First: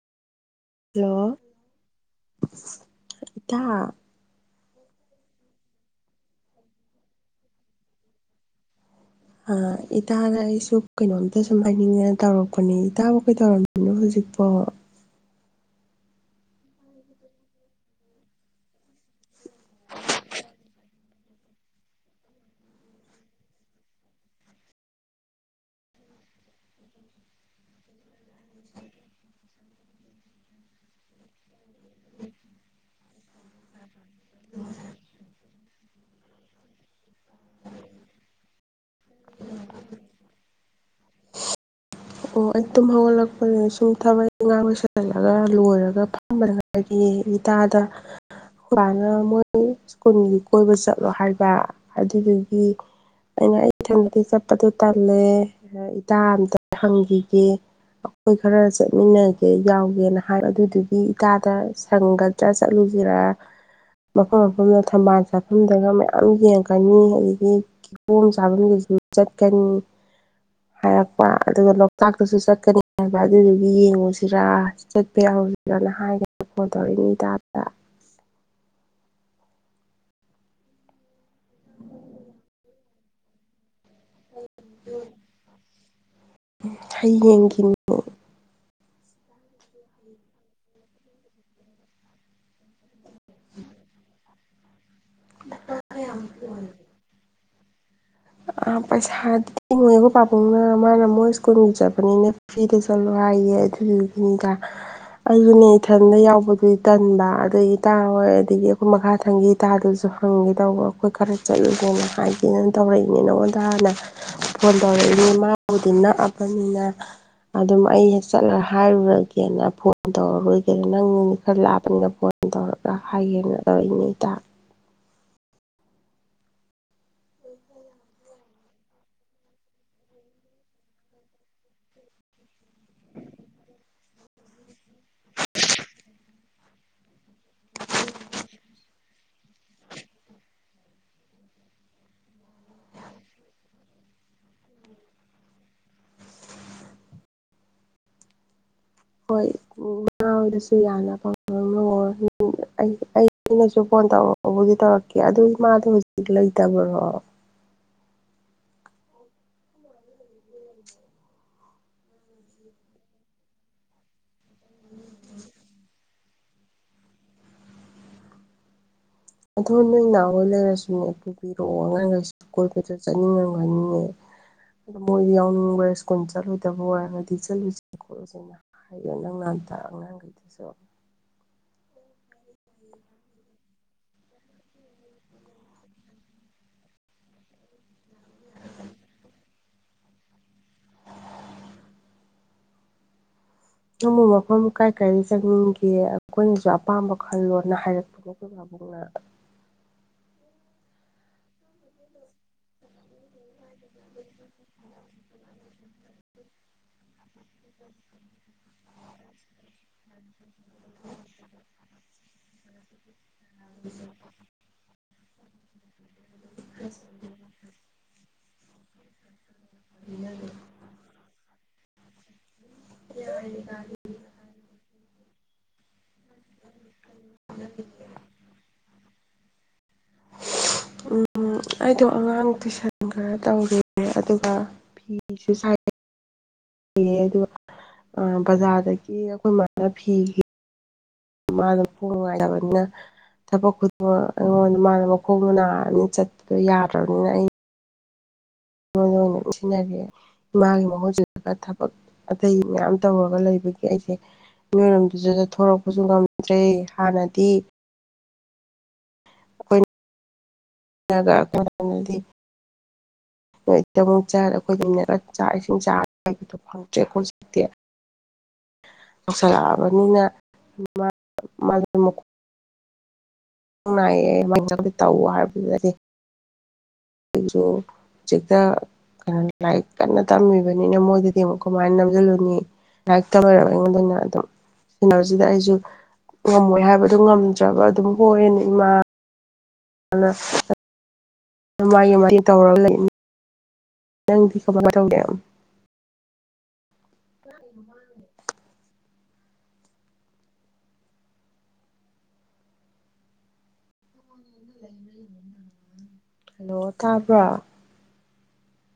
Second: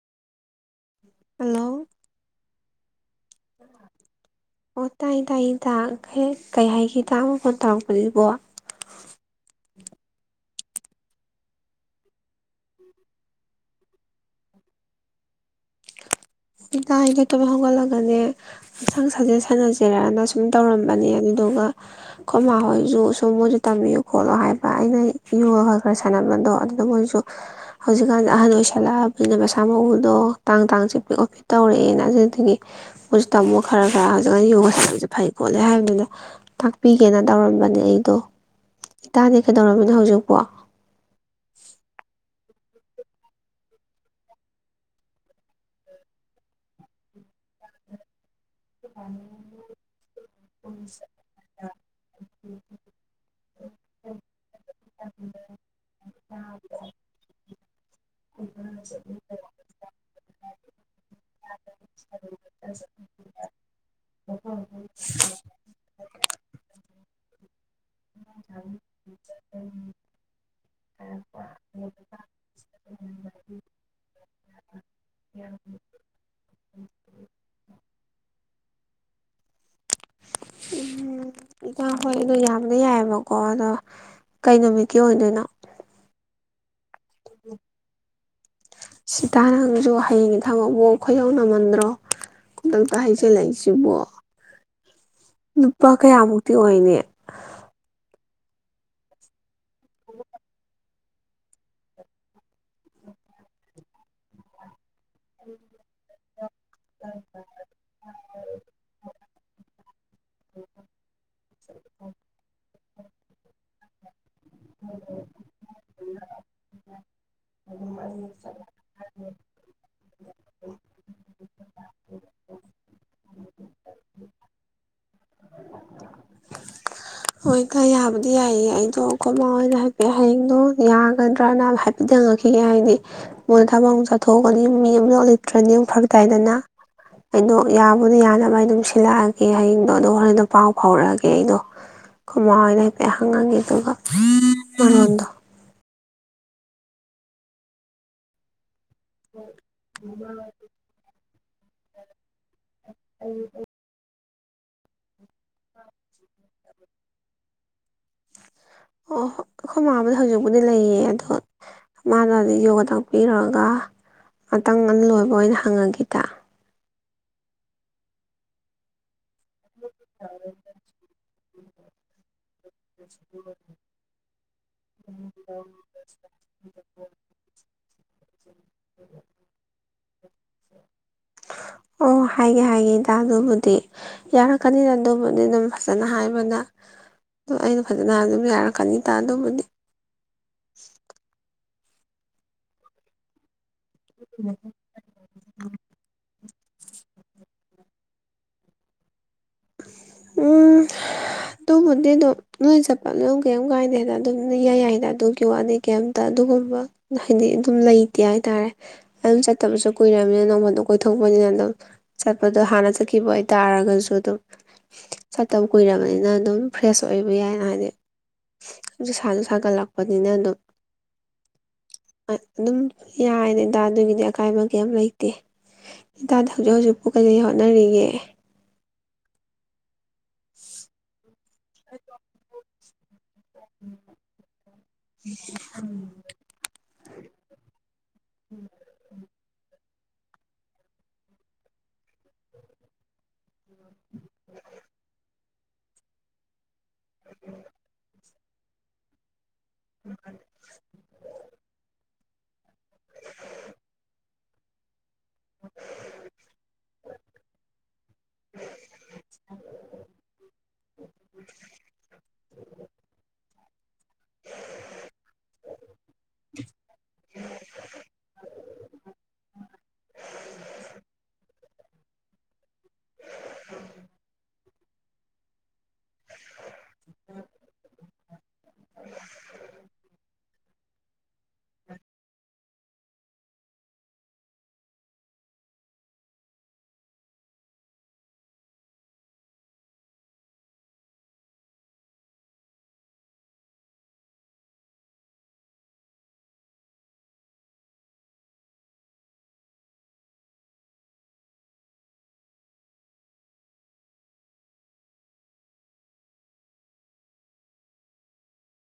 Hello hello ꯏꯗ ꯑꯣ ꯇꯥꯏ ꯇꯥꯏ ꯇ ꯍꯦꯛ ꯀꯩ ꯍꯥꯏꯈꯤꯦꯗ ꯑꯃ ꯐꯣꯟ ꯇꯧꯔꯛꯄꯅꯦꯕꯣ ꯑ ꯏꯇꯥꯗ ꯑꯩꯁꯨ ꯀꯩꯅꯣꯝꯇ ꯁꯨꯝ ꯍꯥꯏꯅꯤꯡꯉ ꯇꯧꯔꯛꯄꯅꯦ ꯏꯇꯥꯕꯨ ꯀꯩ ꯇꯧꯔꯝꯃꯤꯅꯣ ꯍꯧꯖꯤꯛꯄꯣ ꯏꯗ ꯑꯦꯗꯤ ꯇꯨꯝ ꯍꯧꯒꯠꯂꯒꯅꯦ ꯍꯟꯁꯥꯡ ꯁꯥꯖꯦꯜ ꯁꯥꯟꯅꯖꯦꯔꯅ ꯁꯨꯝ ꯇꯧꯔꯝꯕꯅꯦ ꯑꯗꯨꯗꯨꯒ ꯈꯣꯏꯃꯥ ꯍꯣꯏꯖꯨ ꯁꯨꯝ ꯃꯣꯏꯖꯨ ꯇꯝꯕꯤꯌꯨ ꯈꯣꯠꯂꯣ ꯍꯥꯏꯕ ꯑꯩꯅ ꯌꯣꯒ ꯈꯔ-ꯈꯔ ꯁꯥꯟꯅꯕꯗꯣ ꯑꯗꯨꯅ ꯃꯣꯏꯖꯨ ꯍꯧꯖꯤꯛꯀꯥꯟꯗ ꯑꯍꯟ ꯑꯣꯏꯁꯜꯂꯛꯑꯕꯅꯤꯅ ꯃꯁꯥ ꯃꯎꯗꯣ ꯇꯥꯡ-ꯇꯥꯡ ꯆꯤꯛꯄꯗꯣ ꯇꯧꯔꯛꯑꯦꯅ ꯑꯗꯨꯗꯒꯤ ꯃꯨꯁ ꯇꯥꯝꯃꯣ ꯈꯔ-ꯈꯔ ꯍꯧꯖꯤꯛ ꯌꯣꯒꯁꯟꯅꯕꯖꯦ ꯐꯩ ꯈꯣꯠꯂꯦ ꯍꯥꯏꯕꯗꯨꯗ ꯇꯥꯛꯄꯤꯒꯦꯅ ꯇꯧꯔꯝꯕꯅꯦ ꯑꯩꯗꯣ ꯏꯇꯥꯗꯤ ꯀꯩꯗꯧꯔꯝꯃꯤꯅ ꯍꯧꯖꯤꯛꯄꯨ ꯑꯣ ꯑꯩ ꯇꯨꯝ ꯍꯧꯒꯠꯂꯛꯄꯒ ꯁꯨꯝ ꯊꯕꯛ ꯏꯪꯒꯥꯡ ꯂꯣꯏꯁꯤꯜꯂꯒ ꯂꯣꯏꯔꯒ ꯐꯝꯕꯗ ꯉꯥꯏꯔꯤꯌꯦ ꯏꯇꯥꯗ ꯕꯥꯅ ꯃꯣꯏ ꯁ꯭ꯀꯨꯜꯒꯤ ꯀꯣꯏꯕ ꯆꯠꯂꯣ ꯍꯥꯏꯕ ꯑꯗꯨꯗꯒꯤ ꯑꯩꯅ ꯑꯩ ꯏꯊꯟꯗꯗꯤ ꯆꯠꯄꯗꯣ ꯇꯜꯂꯦ ꯏꯇꯥ ꯑꯝꯇ ꯍꯪꯒꯤ ꯒꯤ ꯑꯈꯣꯏ ꯈꯔ ꯆꯠꯃꯤꯟꯅꯒꯦ ꯌꯥꯎꯒꯦꯅ ꯍꯥꯏ ꯑꯗꯨꯗꯨꯒꯤ ꯏꯇꯥꯗ ꯁꯪꯒꯗ꯭ꯔꯥ ꯆꯠꯂꯨꯁꯤꯔ ꯃꯐꯝ-ꯃꯐꯝꯗ ꯊꯝꯕꯥꯜ ꯆꯥꯐꯝꯗꯒ ꯃꯌꯥꯝ ꯌꯦꯡꯀꯅꯤ ꯑꯗꯨꯗꯒꯤ ꯀꯤꯀꯣꯝ ꯆꯥꯐꯝꯗꯨꯁꯨ ꯆꯠꯀꯅꯤ ꯍꯥꯏꯔꯛꯄ ꯑꯗꯨꯒ ꯂꯣꯛ ꯇꯥꯛꯇꯁꯨ ꯆꯠꯀꯅꯤ ꯍꯥꯏꯕ ꯑꯗꯨꯗꯨꯒꯤ ꯌꯦꯡꯉꯨꯖꯤꯔꯥ ꯆꯠꯄ ꯌꯥꯎꯔꯨꯁꯤꯔꯅ ꯍꯥꯏꯒꯅ ꯐꯣꯟ ꯇꯧꯔꯛꯏꯅꯦ ꯏꯇꯥꯗ ꯎꯝ ꯏꯇꯥ ꯍꯣꯏ ꯑꯗꯨ ꯌꯥꯝꯗꯤ ꯌꯥꯏꯌꯦꯕꯀꯣ ꯑꯗꯣ ꯀꯩ ꯅꯨꯃꯤꯠꯀꯤ ꯑꯣꯏꯗꯣꯏꯅꯣ ꯍꯌꯦꯡꯒꯤꯅꯨ ꯁꯤꯇꯥ ꯅꯪꯖꯨ ꯍꯌꯦꯡꯒꯤ ꯊꯥꯕꯛꯕꯨ ꯑꯩꯈꯣꯏꯗꯧ ꯅꯃꯟꯗ꯭ꯔꯣ ꯈꯨꯗꯛꯇ ꯍꯩꯖꯤꯜꯂꯛꯏꯁꯤꯕꯣ ꯅꯨꯄꯥ ꯀꯌꯥꯃꯨꯛꯇꯤ ꯑꯣꯏꯅꯤ ꯑꯥ ꯄꯩꯁꯥꯗꯤꯉꯣꯏꯕ ꯄꯥꯕꯨꯡꯅ ꯃꯥꯅ ꯃꯣꯏ ꯁ꯭ꯀꯨꯜꯒꯤ ꯆꯠꯄꯅꯤꯅ ꯐ꯭ꯔꯤꯗ ꯆꯠꯂꯣ ꯍꯥꯏꯌꯦ ꯑꯗꯨꯗꯨꯒꯤꯅꯤꯗ ꯑꯗꯨꯅꯦ ꯏꯊꯟꯗ ꯌꯥꯎꯕꯗꯨꯗꯤ ꯇꯟꯕ ꯑꯗꯩ ꯏꯇꯥ ꯍꯣꯏ ꯑꯗꯒꯤ ꯑꯈꯣꯏ ꯃꯈꯥꯊꯪꯒꯤ ꯏꯇꯥꯗꯨꯁꯨ ꯍꯪꯒꯦ ꯇꯧꯕ ꯑꯈꯣꯏ ꯈꯔ ꯆꯠꯂꯨꯁꯦꯅ ꯍꯥꯏꯒꯦꯅ ꯇꯧꯔꯛꯏꯅꯦ ꯅꯉꯣꯟꯗ ꯍꯥꯟꯅ ꯐꯣꯟ ꯇꯧꯔꯛꯏꯅꯤ ꯃꯥꯕꯨꯗꯤ ꯅꯛꯑꯥ ꯑꯃꯅꯤꯅꯤꯅ [unintelligible] ꯑꯗꯨꯝ ꯑꯩ ꯍꯦꯛ ꯆꯠꯂ ꯍꯥꯏꯔꯨꯔꯒ ꯅ ꯐꯣꯟ ꯇꯧꯔꯔꯣꯏꯒꯦ ꯅꯪ ꯈꯔ ꯂꯥꯄꯄꯅꯤꯅ ꯐꯣꯟ ꯇꯧꯔꯒ ꯍꯥꯏꯒꯦꯅ ꯇꯧꯔꯛꯏꯅꯦ ꯏꯇꯥ ꯍꯣꯏ ꯇꯥ ꯌꯥꯕꯨꯗꯤ ꯌꯥꯏꯌꯦ ꯑꯩꯗꯣ ꯑꯥꯈꯣꯏꯃꯥ ꯑꯣꯏꯅ ꯍꯥꯏꯐꯦꯞ ꯍꯌꯦꯡꯗꯣ ꯌꯥꯒꯗ꯭ꯔꯅ ꯍꯥꯏꯐꯦꯠꯇꯡ ꯍꯪꯉꯛꯈꯤꯒꯦ ꯍꯥꯏꯗꯤ ꯃꯣꯏ ꯊꯕꯛ ꯑꯃ ꯆꯠꯊꯣꯛꯄꯒꯤ ꯃꯤ ꯑꯃꯇ ꯂꯩꯇ꯭ꯔꯥꯗꯤ ꯐꯔꯛ ꯇꯥꯏꯗꯅ ꯑꯩꯗꯣ ꯌꯥꯕꯨꯗꯤ ꯌꯥꯅꯕ ꯑꯩ ꯑꯗꯨꯝ ꯁꯤꯜꯂꯛꯑꯒꯦ ꯍꯌꯦꯡꯗꯣ ꯑꯗꯣ ꯍꯣꯔꯦꯟꯗ ꯄꯥꯎ ꯐꯥꯎꯔꯛꯑꯒꯦ ꯑꯩꯗꯣ ꯈꯣꯏꯃꯥ ꯍꯣꯏꯗ ꯍꯥꯏꯐꯦꯠ ꯍꯪꯉꯥꯡꯉꯦ ꯑꯗꯨꯒ ꯃꯔꯣꯟꯗꯣ ꯍꯣꯏ ꯎ ꯉ ꯅꯁꯨ ꯌꯥꯅꯕ ꯎꯝ ꯑꯥ-ꯑꯩ-ꯑꯩꯅꯁꯨ ꯐꯣꯟ ꯇꯧꯔꯥꯑꯣ ꯇꯧꯕꯨꯗꯤ ꯇꯧꯔꯛꯀꯦ ꯑꯗꯨ ꯏꯃꯥꯗꯣ ꯍꯧꯖꯤꯛ ꯂꯩꯇꯕꯥꯔꯣ ꯑꯣ ꯍꯣꯏ ꯑꯩꯈꯣꯏ ꯃꯥꯕꯨꯗꯤ ꯍꯧꯖꯤꯛꯄꯨꯗꯤ ꯂꯩꯌꯦ ꯑꯗꯣ ꯃꯥꯅ ꯌꯣꯒ ꯇꯥꯛꯄꯤꯔꯒ ꯉꯥꯛꯇꯪ ꯉꯟ ꯂꯣꯏꯕ ꯑꯣꯏꯅ ꯍꯪꯉꯒꯦ ꯏꯇꯥ ꯑꯣꯊꯣ ꯅꯣꯏ ꯅꯥꯎ ꯍꯣꯏꯅ ꯂꯩ [unintelligible] ꯏꯔꯛꯑꯣ ꯑꯉꯥꯅꯁꯦ ꯀꯣꯏ-ꯀꯣꯏ ꯆꯠꯅꯤꯡꯉꯝꯒꯅꯤꯅꯦ ꯑꯗꯣ ꯃꯣꯏꯗꯤ ꯌꯥꯎꯅꯤꯡꯕ ꯁ꯭ꯀꯨꯜ ꯆꯠꯂꯣꯏꯗꯕ ꯑꯣꯏꯔꯒꯗꯤ ꯆꯠꯂꯨꯖꯤ ꯈꯣꯠꯂꯨꯖꯦꯅ ꯍꯥꯏꯌꯣ ꯅꯪ ꯅꯍꯥꯟꯗ ꯑꯉꯥꯡꯈꯩꯗꯨꯁꯨ ꯑꯣ ꯍꯥꯏꯒꯦ-ꯍꯥꯏꯒꯦꯗ ꯏꯇꯥ ꯗꯨꯕꯨꯗꯤ ꯌꯥꯔꯛꯀꯅꯤꯗ ꯑꯗꯨꯕꯨꯗꯤ ꯑꯗꯨꯝ ꯐꯖꯅ ꯍꯥꯏꯕꯗ ꯑꯗꯨ ꯑꯩꯅ ꯐꯖꯅ ꯑꯗꯨꯝ ꯌꯥꯔꯛꯀꯅꯤꯗ ꯑꯗꯨꯕꯨꯗꯤ ꯅꯪꯃꯣ ꯃꯐꯝ ꯀꯥꯏ -ꯀꯥꯏꯗ ꯆꯪꯅꯤꯡꯒꯦ ꯑꯩꯈꯣꯏꯅꯁꯨ ꯑꯄꯥꯝꯕ ꯈꯜꯂꯣꯅ ꯍꯥꯏꯔꯛꯄꯅꯦ ꯑꯈꯣꯏ ꯄꯥꯕꯨꯡꯅ ꯎꯝ ꯑꯗꯨꯕꯨꯗꯤ ꯑꯗꯨꯝ ꯅꯣꯏ ꯆꯠꯄ ꯑꯗꯨꯝ ꯀꯩꯝ ꯀꯥꯏꯗꯦꯅ ꯑꯗꯨꯝ ꯏꯌꯥꯏ-ꯌꯥꯏꯗ ꯑꯗꯨꯒꯤ ꯋꯥꯅꯤ ꯀꯩꯝꯇ ꯑꯗꯨꯒꯨꯝꯕ ꯍꯥꯏꯗꯤ ꯑꯗꯨꯝ ꯂꯩꯇꯦ ꯍꯥꯏꯇꯥꯔꯦ ꯑꯗꯨꯝ ꯆꯠꯇꯕꯁꯨ ꯀꯨꯏꯔꯕꯅꯤꯅ ꯅꯣꯡꯐꯥꯗꯣꯛ ꯀꯣꯏꯊꯣꯛꯄꯅꯤꯅ ꯑꯗꯨꯝ ꯆꯠꯄꯗꯣ ꯍꯥꯟꯅ ꯆꯠꯈꯤꯕ ꯑꯣꯏ ꯇꯥꯔꯒꯁꯨ ꯑꯗꯨꯝ ꯆꯠꯇꯕ ꯀꯨꯏꯔꯕꯅꯤꯅ ꯑꯗꯨꯝ ꯐ꯭ꯔꯦꯁ ꯑꯣꯏꯕ ꯌꯥꯏꯅ ꯍꯥꯏꯗꯤ ꯑꯗꯨ ꯁꯥꯁꯨ ꯁꯥꯒꯠꯂꯛꯄꯅꯤꯅ ꯑꯗꯨꯝ ꯑꯗꯨꯝ ꯌꯥꯏꯅꯦꯗ ꯑꯗꯨꯒꯤꯗꯤ ꯑꯀꯥꯏꯕ ꯀꯩꯝ ꯂꯩꯇꯦ [unintelligible] ꯍꯧꯖꯤꯛ ꯍꯧꯖꯤꯛꯄꯨ ꯀꯔꯤ ꯍꯣꯠꯅꯔꯤꯒꯦ ꯎꯝ ꯑꯩꯗꯣ ꯑꯉꯥꯡ ꯇꯨꯏꯁꯟ [unintelligible] ꯇꯧꯔꯤ ꯑꯗꯨꯒ ꯐꯤꯁꯨ ꯁꯥꯏ [unintelligible] ꯑꯗꯨꯒ ꯑꯥ ꯕꯖꯥꯔꯗꯒꯤ ꯑꯩꯈꯣꯏ ꯃꯥꯅ ꯐꯤ ꯃꯥꯅ ꯃꯈꯣꯡ ꯅꯨꯡꯉꯥꯏꯇꯕꯅꯤꯅ ꯊꯕꯛ ꯈꯨꯗꯤꯡꯃꯛ ꯑꯩꯉꯣꯟꯗ ꯃꯥꯅ ꯃꯈꯣꯡꯗꯨ ꯅꯥꯔꯅꯤꯅ ꯆꯠꯄꯗꯣ ꯌꯥꯕ [unintelligible] ꯑꯩ [unintelligible] [unintelligible] ꯏꯃꯥꯒꯤ ꯃꯍꯨꯠ ꯁꯤꯜꯂꯒ ꯊꯕꯛ ꯑꯇꯩ ꯃꯌꯥꯝ ꯇꯧꯔꯒ ꯂꯩꯕꯒꯤ ꯑꯩꯁꯦ [unintelligible] ꯑꯗꯨꯗ ꯊꯣꯔꯛꯄꯁꯨ ꯉꯝꯗ꯭ꯔꯦ ꯍꯥꯟꯅꯗꯤ [inaudible] [unintelligible] [unintelligible] [unintelligible] [unintelligible] [unintelligible] ꯑꯩꯈꯣꯏꯒꯤꯅ ꯆꯥꯛ ꯏꯁꯤꯡ ꯆꯥ ꯍꯥꯏꯕꯗꯣ ꯐꯪꯗ꯭ꯔꯦ ꯍꯧꯖꯤꯛꯇꯤ ꯌꯧꯁꯜꯂꯛꯑꯕꯅꯤꯅ [unintelligible] [unintelligible] [unintelligible] ꯇꯧ ꯍꯥꯏꯕꯗꯤ [unintelligible] [unintelligible] ꯂꯥꯏꯔꯤꯛ ꯀꯟꯅ ꯇꯝꯃꯤ꯫ ꯑꯣꯏꯕꯅꯤꯅ ꯃꯣꯏꯗꯗꯤ ꯑꯃꯨꯛ ꯀꯃꯥꯏꯅ ꯅꯝꯁꯤꯜꯂꯨꯅꯤ ꯂꯥꯏꯔꯤꯛ ꯇꯝ ꯂꯩꯔꯕꯅꯤꯅꯥ ꯃꯣꯏꯅꯥ ꯑꯗꯨꯝ ꯑꯩꯁꯨ ꯉꯝꯃꯣꯏ ꯍꯥꯏꯕꯗꯨꯣ ꯉꯝꯗ꯭ꯔꯕ ꯑꯗꯨꯝ ꯍꯣꯏꯌꯦꯅ ꯏꯃꯥ ꯑꯗꯨ ꯃꯥꯥꯏ ꯃꯥꯥꯏꯒꯤ ꯇꯧꯔꯒ ꯂꯩꯅꯤ [unintelligible] [inaudible] ꯍꯜꯂꯣ ꯇꯥꯕ꯭ꯔꯣ